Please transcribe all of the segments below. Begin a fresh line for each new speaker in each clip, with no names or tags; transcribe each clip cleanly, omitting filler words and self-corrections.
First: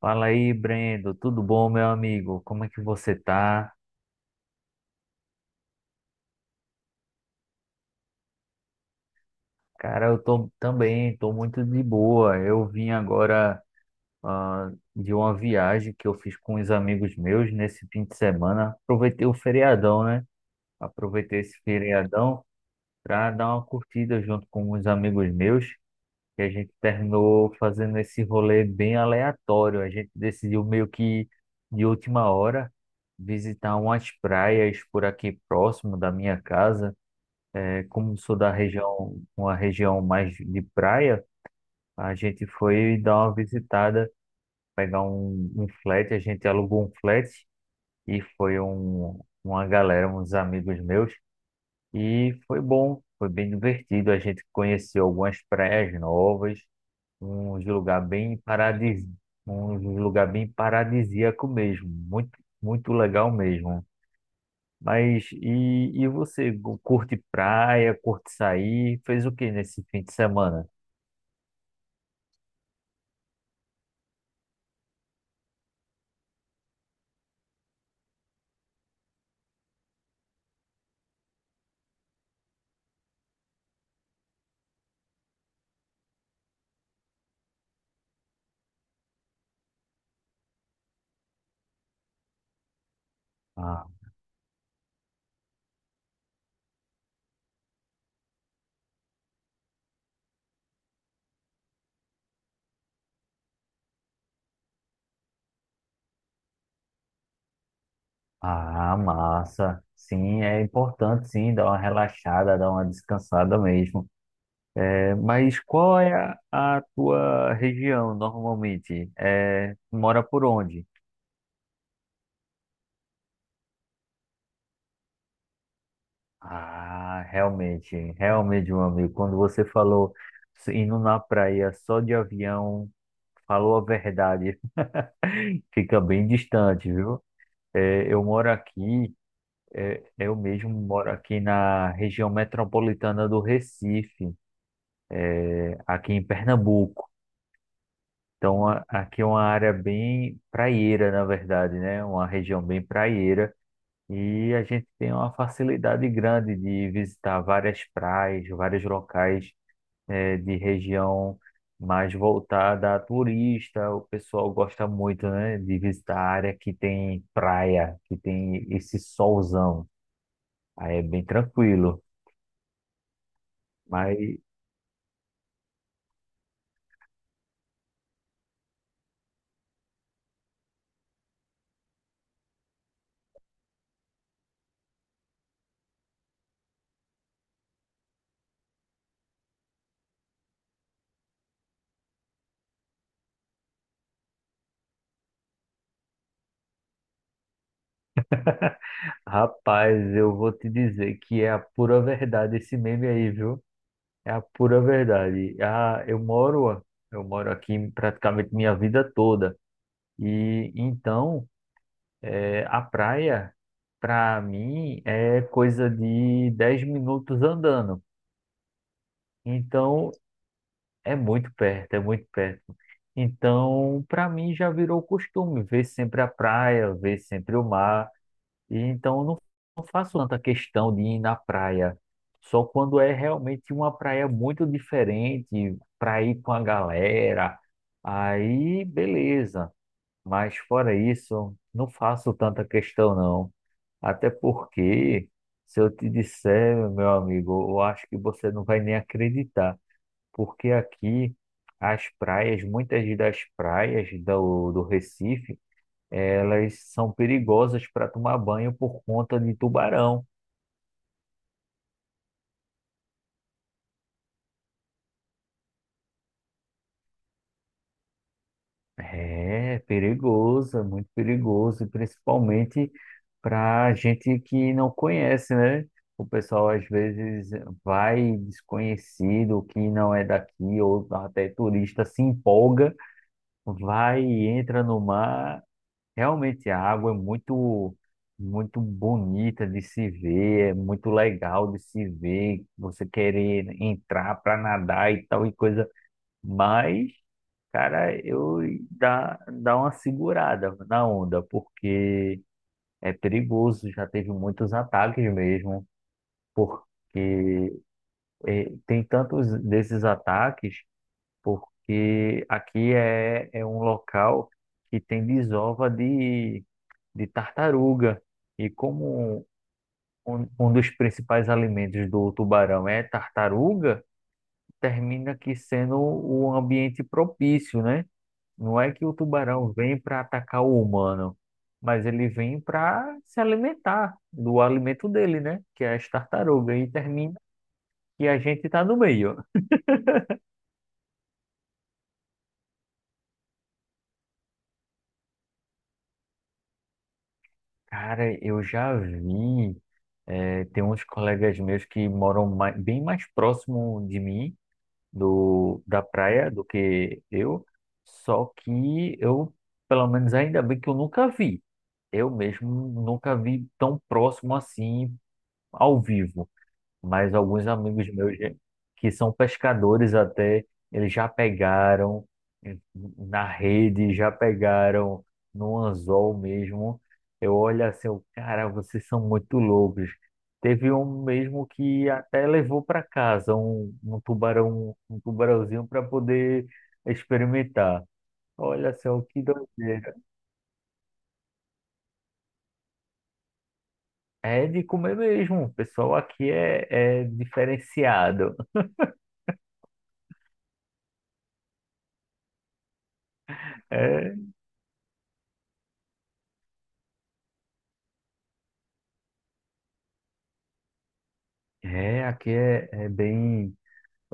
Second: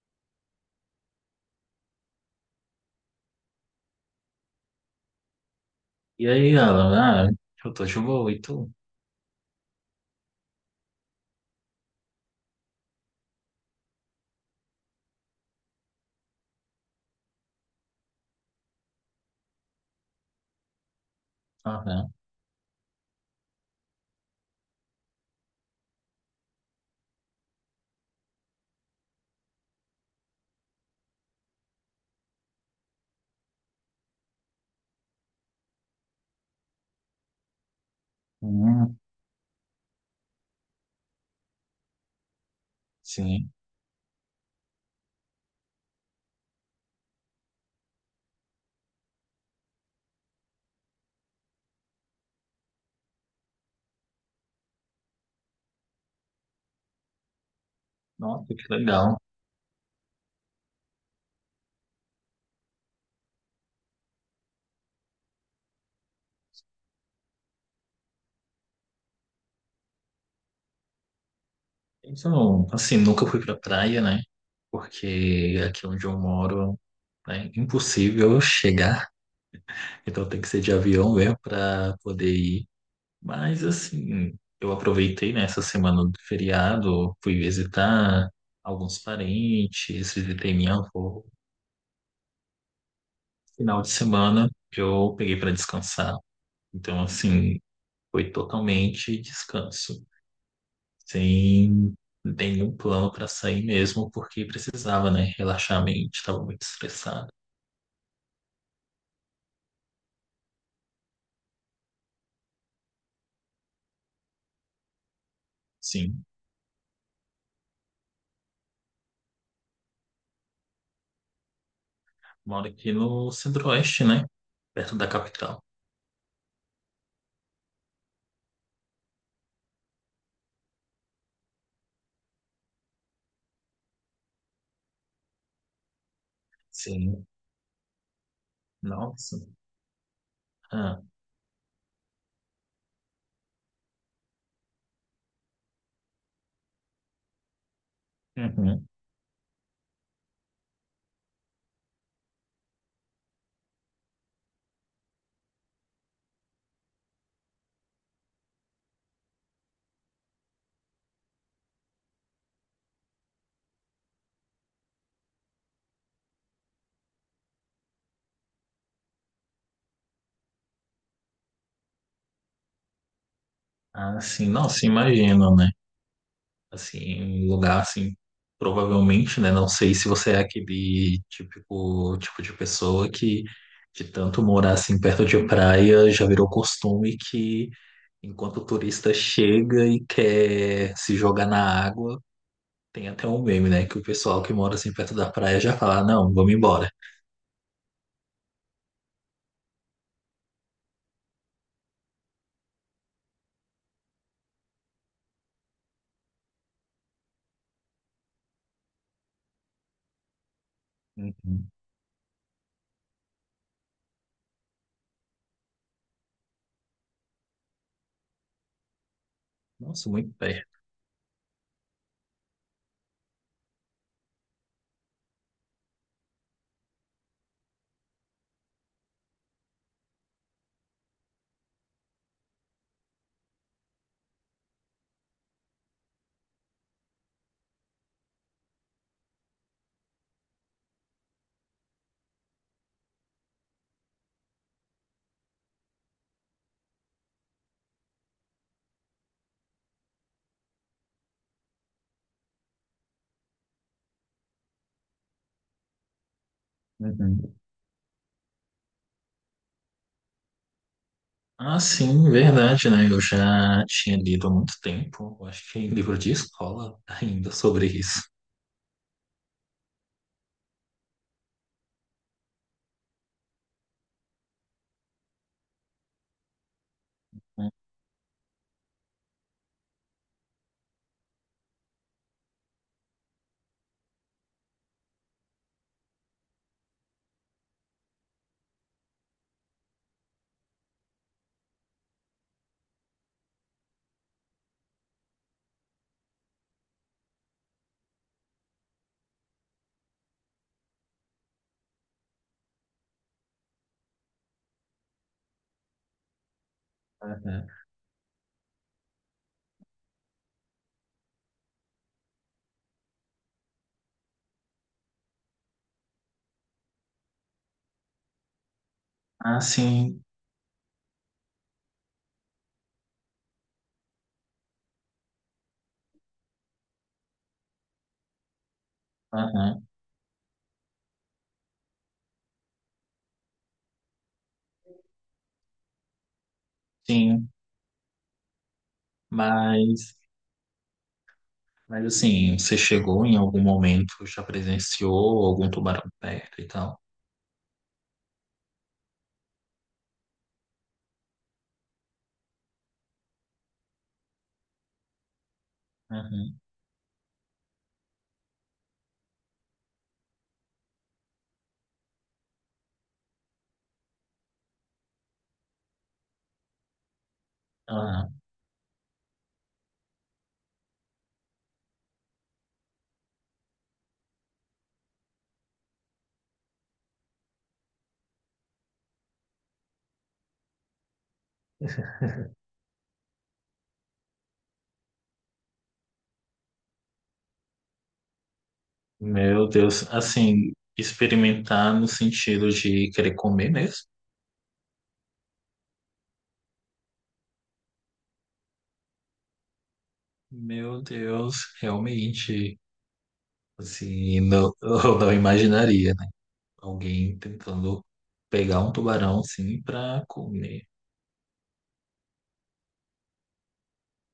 Fala aí, Brendo. Tudo bom, meu amigo? Como é que você tá?
E aí, Alan? Eu tô de boa, e tu?
Cara, eu tô também, tô muito de boa. Eu vim agora de uma viagem que eu fiz com uns amigos meus nesse fim de semana. Aproveitei o feriadão, né? Aproveitei esse
Ah, né?
feriadão para dar uma curtida junto com uns amigos meus. E a gente terminou fazendo esse rolê bem aleatório. A gente decidiu meio que de última hora visitar umas praias por aqui próximo da minha casa. É, como sou da
Hum,
região, uma região mais de praia, a gente foi dar uma
sim.
visitada, pegar um flat, a gente alugou um flat e foi uma galera, uns amigos meus, e foi bom, foi bem divertido. A gente conheceu algumas praias novas, uns lugar bem
Nossa, que
paradis,
legal.
um lugar bem paradisíaco mesmo, muito, muito legal mesmo. Mas e você curte praia, curte sair? Fez o que nesse fim de semana?
Então, assim, nunca fui pra praia, né? Porque aqui onde eu moro é impossível eu chegar. Então tem que ser de avião mesmo pra poder ir. Mas, assim, eu aproveitei, né, essa semana do feriado, fui visitar alguns parentes, visitei minha avó. Final
Ah,
de semana eu peguei pra descansar. Então, assim. Foi totalmente descanso, sem nenhum plano para sair mesmo, porque precisava, né? Relaxar a mente, estava muito estressado.
ah, massa. Sim, é importante sim dar uma relaxada, dar uma descansada mesmo. É, mas qual é
Sim,
a tua região normalmente? É, tu mora por onde?
moro aqui no Centro-Oeste, né? Perto da capital.
Ah, realmente, realmente, meu amigo, quando você falou indo na praia só de avião, falou a verdade, fica bem distante, viu?
Sim,
É, eu moro aqui.
nossa.
É, eu mesmo
Ah,
moro aqui na região metropolitana do Recife, aqui em Pernambuco. Então,
uhum.
aqui é uma área bem praieira, na verdade, né? Uma região bem praieira. E a gente tem uma facilidade grande de visitar várias praias, vários locais, de região mais voltada a turista. O pessoal gosta muito, né, de visitar a área que tem praia, que tem esse solzão. Aí é bem tranquilo.
Ah,
Mas
sim, nossa, imagino, né? Assim, um lugar assim, provavelmente, né? Não sei se você é aquele típico tipo de pessoa que, de tanto morar assim perto de praia, já virou costume que enquanto o turista chega e quer se jogar na água, tem até um meme, né? Que o pessoal que mora assim perto da praia já fala, não, vamos embora.
rapaz, eu vou te dizer que é a pura verdade esse meme aí, viu? É a pura verdade. Ah, eu moro aqui praticamente minha vida toda. E então,
Uhum.
a praia, para mim, é coisa de 10 minutos andando.
Nossa,
Então,
muito perto.
é muito perto, é muito perto. Então, para mim já virou costume ver sempre a praia, ver sempre o mar. E então eu não faço tanta questão de ir na praia, só quando é realmente uma praia muito diferente para ir com a galera. Aí, beleza. Mas fora isso, não faço tanta questão não. Até porque, se eu te disser, meu amigo, eu acho que você não vai nem acreditar, porque aqui as praias, muitas das praias do Recife elas são
Uhum.
perigosas para tomar banho por conta de tubarão.
Ah, sim, verdade, né? Eu já tinha lido há muito tempo, eu acho que em livro de escola ainda sobre isso.
É perigoso, é muito perigoso, e principalmente para gente que não conhece, né? O pessoal às vezes vai desconhecido, que não é daqui, ou até turista se empolga, vai e entra no mar. Realmente a água é muito muito bonita de se ver, é muito legal de se ver, você querer entrar para nadar e tal e coisa, mas cara, eu dá uma segurada na onda, porque é perigoso, já teve muitos ataques mesmo,
Uhum.
porque tem tantos desses ataques, porque aqui é um local que tem desova de tartaruga. E como
Ah, sim,
um dos principais alimentos do tubarão é tartaruga, termina aqui sendo o ambiente propício, né? Não é que o tubarão
uhum.
vem para atacar o humano, mas ele vem para se alimentar do alimento dele, né? Que é as tartarugas. E termina
Sim,
que a gente está no meio.
mas, mas assim, você chegou em algum momento, já presenciou algum tubarão perto e tal?
Cara, eu já vi. Eh, tem uns colegas meus que moram bem mais próximo de mim da praia
Uhum.
do que eu, só que eu, pelo menos ainda bem que eu nunca vi. Eu mesmo nunca vi tão próximo assim ao vivo mas alguns amigos meus que são pescadores até, eles já pegaram eh, na rede, já pegaram no anzol mesmo. Eu olho assim, eu, cara, vocês são muito loucos. Teve um mesmo que até levou para casa um tubarão, um tubarãozinho para poder experimentar. Olha só que
Meu Deus,
doideira.
assim, experimentar no sentido de querer comer mesmo?
É de comer mesmo. O pessoal aqui é, é diferenciado.
Meu Deus, realmente,
É,
assim, não, eu não imaginaria, né? Alguém tentando pegar um tubarão, assim, pra comer.
é, aqui é bem.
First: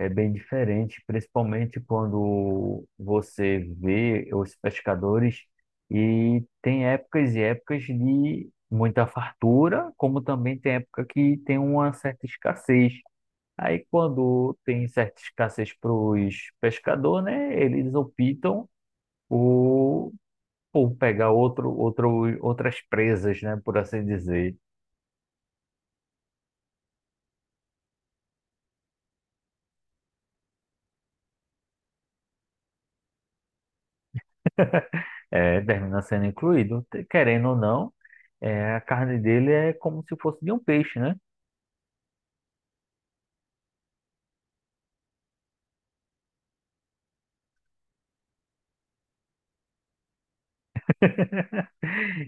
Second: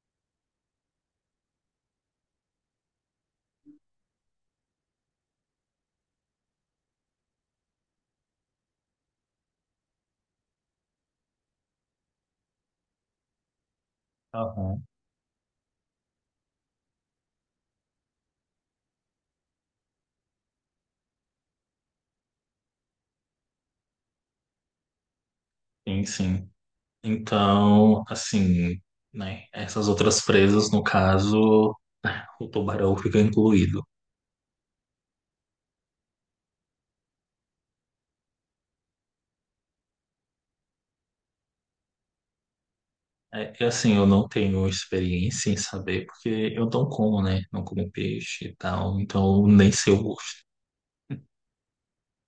É bem diferente, principalmente quando você vê os pescadores e tem épocas e épocas de muita fartura, como também tem época que tem uma certa escassez. Aí quando
Aham.
tem certa escassez para os pescadores, né, eles optam por, por pegar outras presas, né, por assim dizer.
Sim, sim. Então, assim, né? Essas outras presas, no caso, o tubarão fica incluído.
É, termina sendo incluído, querendo ou não, é, a carne dele é como se fosse de um peixe, né?
É, que assim, eu não tenho experiência em saber, porque eu não como, né? Não como peixe e tal, então nem sei o gosto.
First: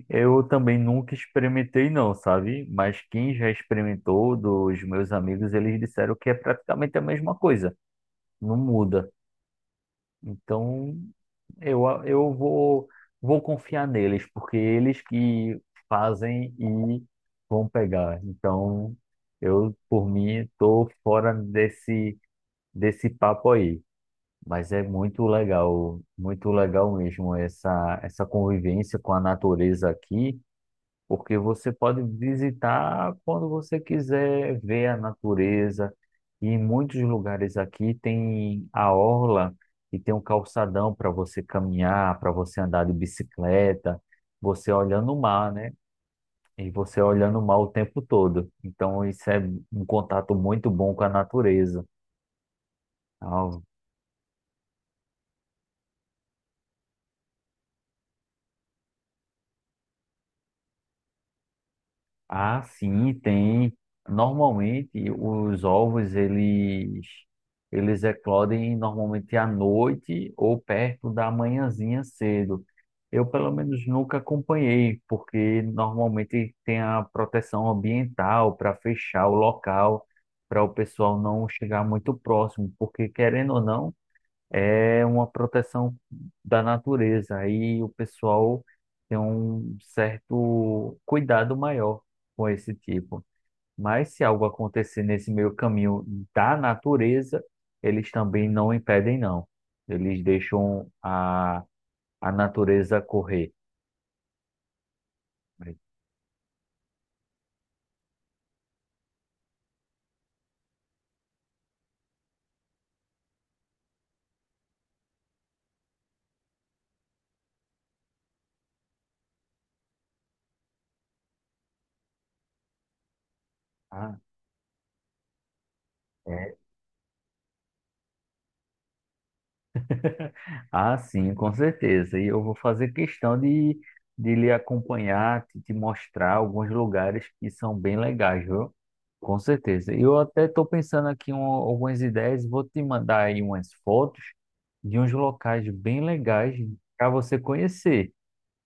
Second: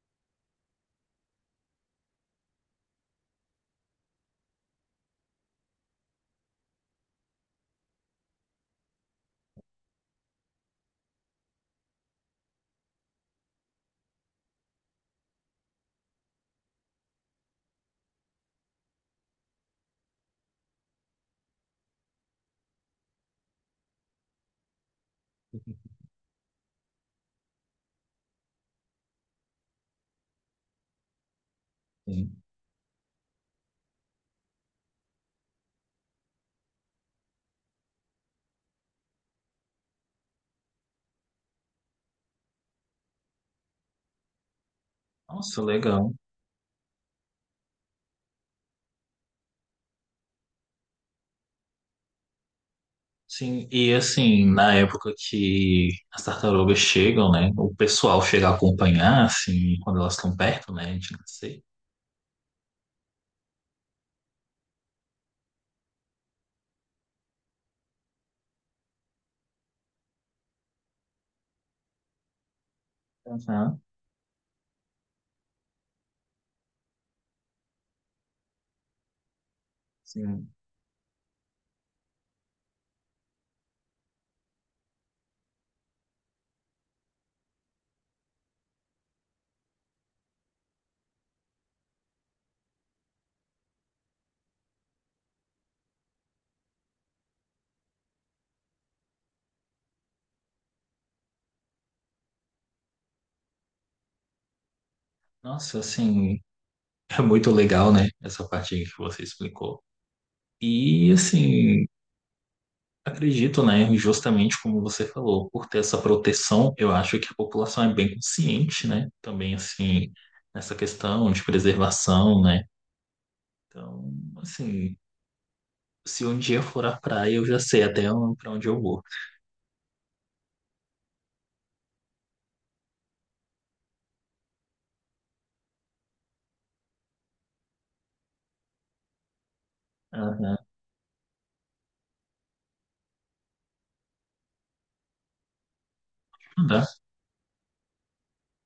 Eu também nunca experimentei não, sabe? Mas quem já experimentou dos meus amigos, eles disseram que é praticamente a mesma coisa, não muda. Então, eu vou confiar neles, porque eles que fazem e vão pegar. Então, eu, por mim, tô fora desse papo aí. Mas é muito legal mesmo essa convivência com a natureza aqui porque você pode
Sim.
visitar quando você quiser ver a natureza. E em muitos lugares aqui tem a orla e tem um calçadão para você caminhar, para você andar de bicicleta, você olhando o mar,
Nossa,
né?
legal.
E você olhando o mar o tempo todo. Então isso é um contato muito bom com a natureza. Então,
Sim, e assim, na época que as tartarugas chegam, né? O pessoal chega a acompanhar, assim, quando elas estão perto, né? A gente não sei.
ah, sim, tem. Normalmente os ovos eles eclodem normalmente à noite ou perto da manhãzinha cedo. Eu pelo
Aham,
menos nunca acompanhei, porque normalmente tem a proteção ambiental para fechar o local,
sim.
para o pessoal não chegar muito próximo, porque querendo ou não é uma proteção da natureza. Aí o pessoal tem um certo cuidado maior com esse tipo. Mas se algo acontecer nesse meio caminho da natureza, eles também não impedem, não. Eles deixam a natureza correr.
Nossa, assim, é muito legal, né? Essa parte aí que você explicou. E assim. Acredito, né? E justamente como você falou, por ter essa proteção, eu acho que a população é bem consciente, né? Também, assim, nessa questão de preservação, né? Então,
Ah,
assim, se um
é.
dia eu for à praia, eu já sei até para onde eu vou.
Ah, sim, com certeza. E eu vou fazer questão de lhe acompanhar, te mostrar alguns lugares que são bem legais, viu? Com certeza. E eu até
Aham.
estou pensando aqui em algumas ideias, vou te mandar aí umas fotos de uns locais bem legais
Tá.
para você conhecer.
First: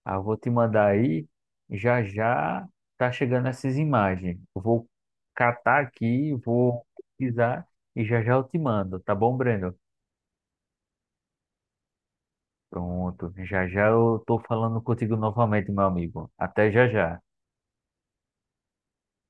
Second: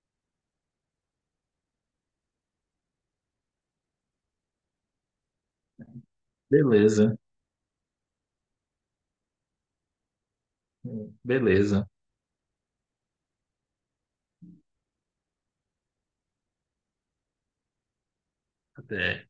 Ah, vou te mandar aí, já já tá chegando essas imagens. Eu vou catar aqui, vou
Beleza.
pesquisar e já já eu te mando, tá bom, Breno?
Beleza.
Pronto, já já eu tô falando contigo novamente, meu amigo. Até já já.
Até.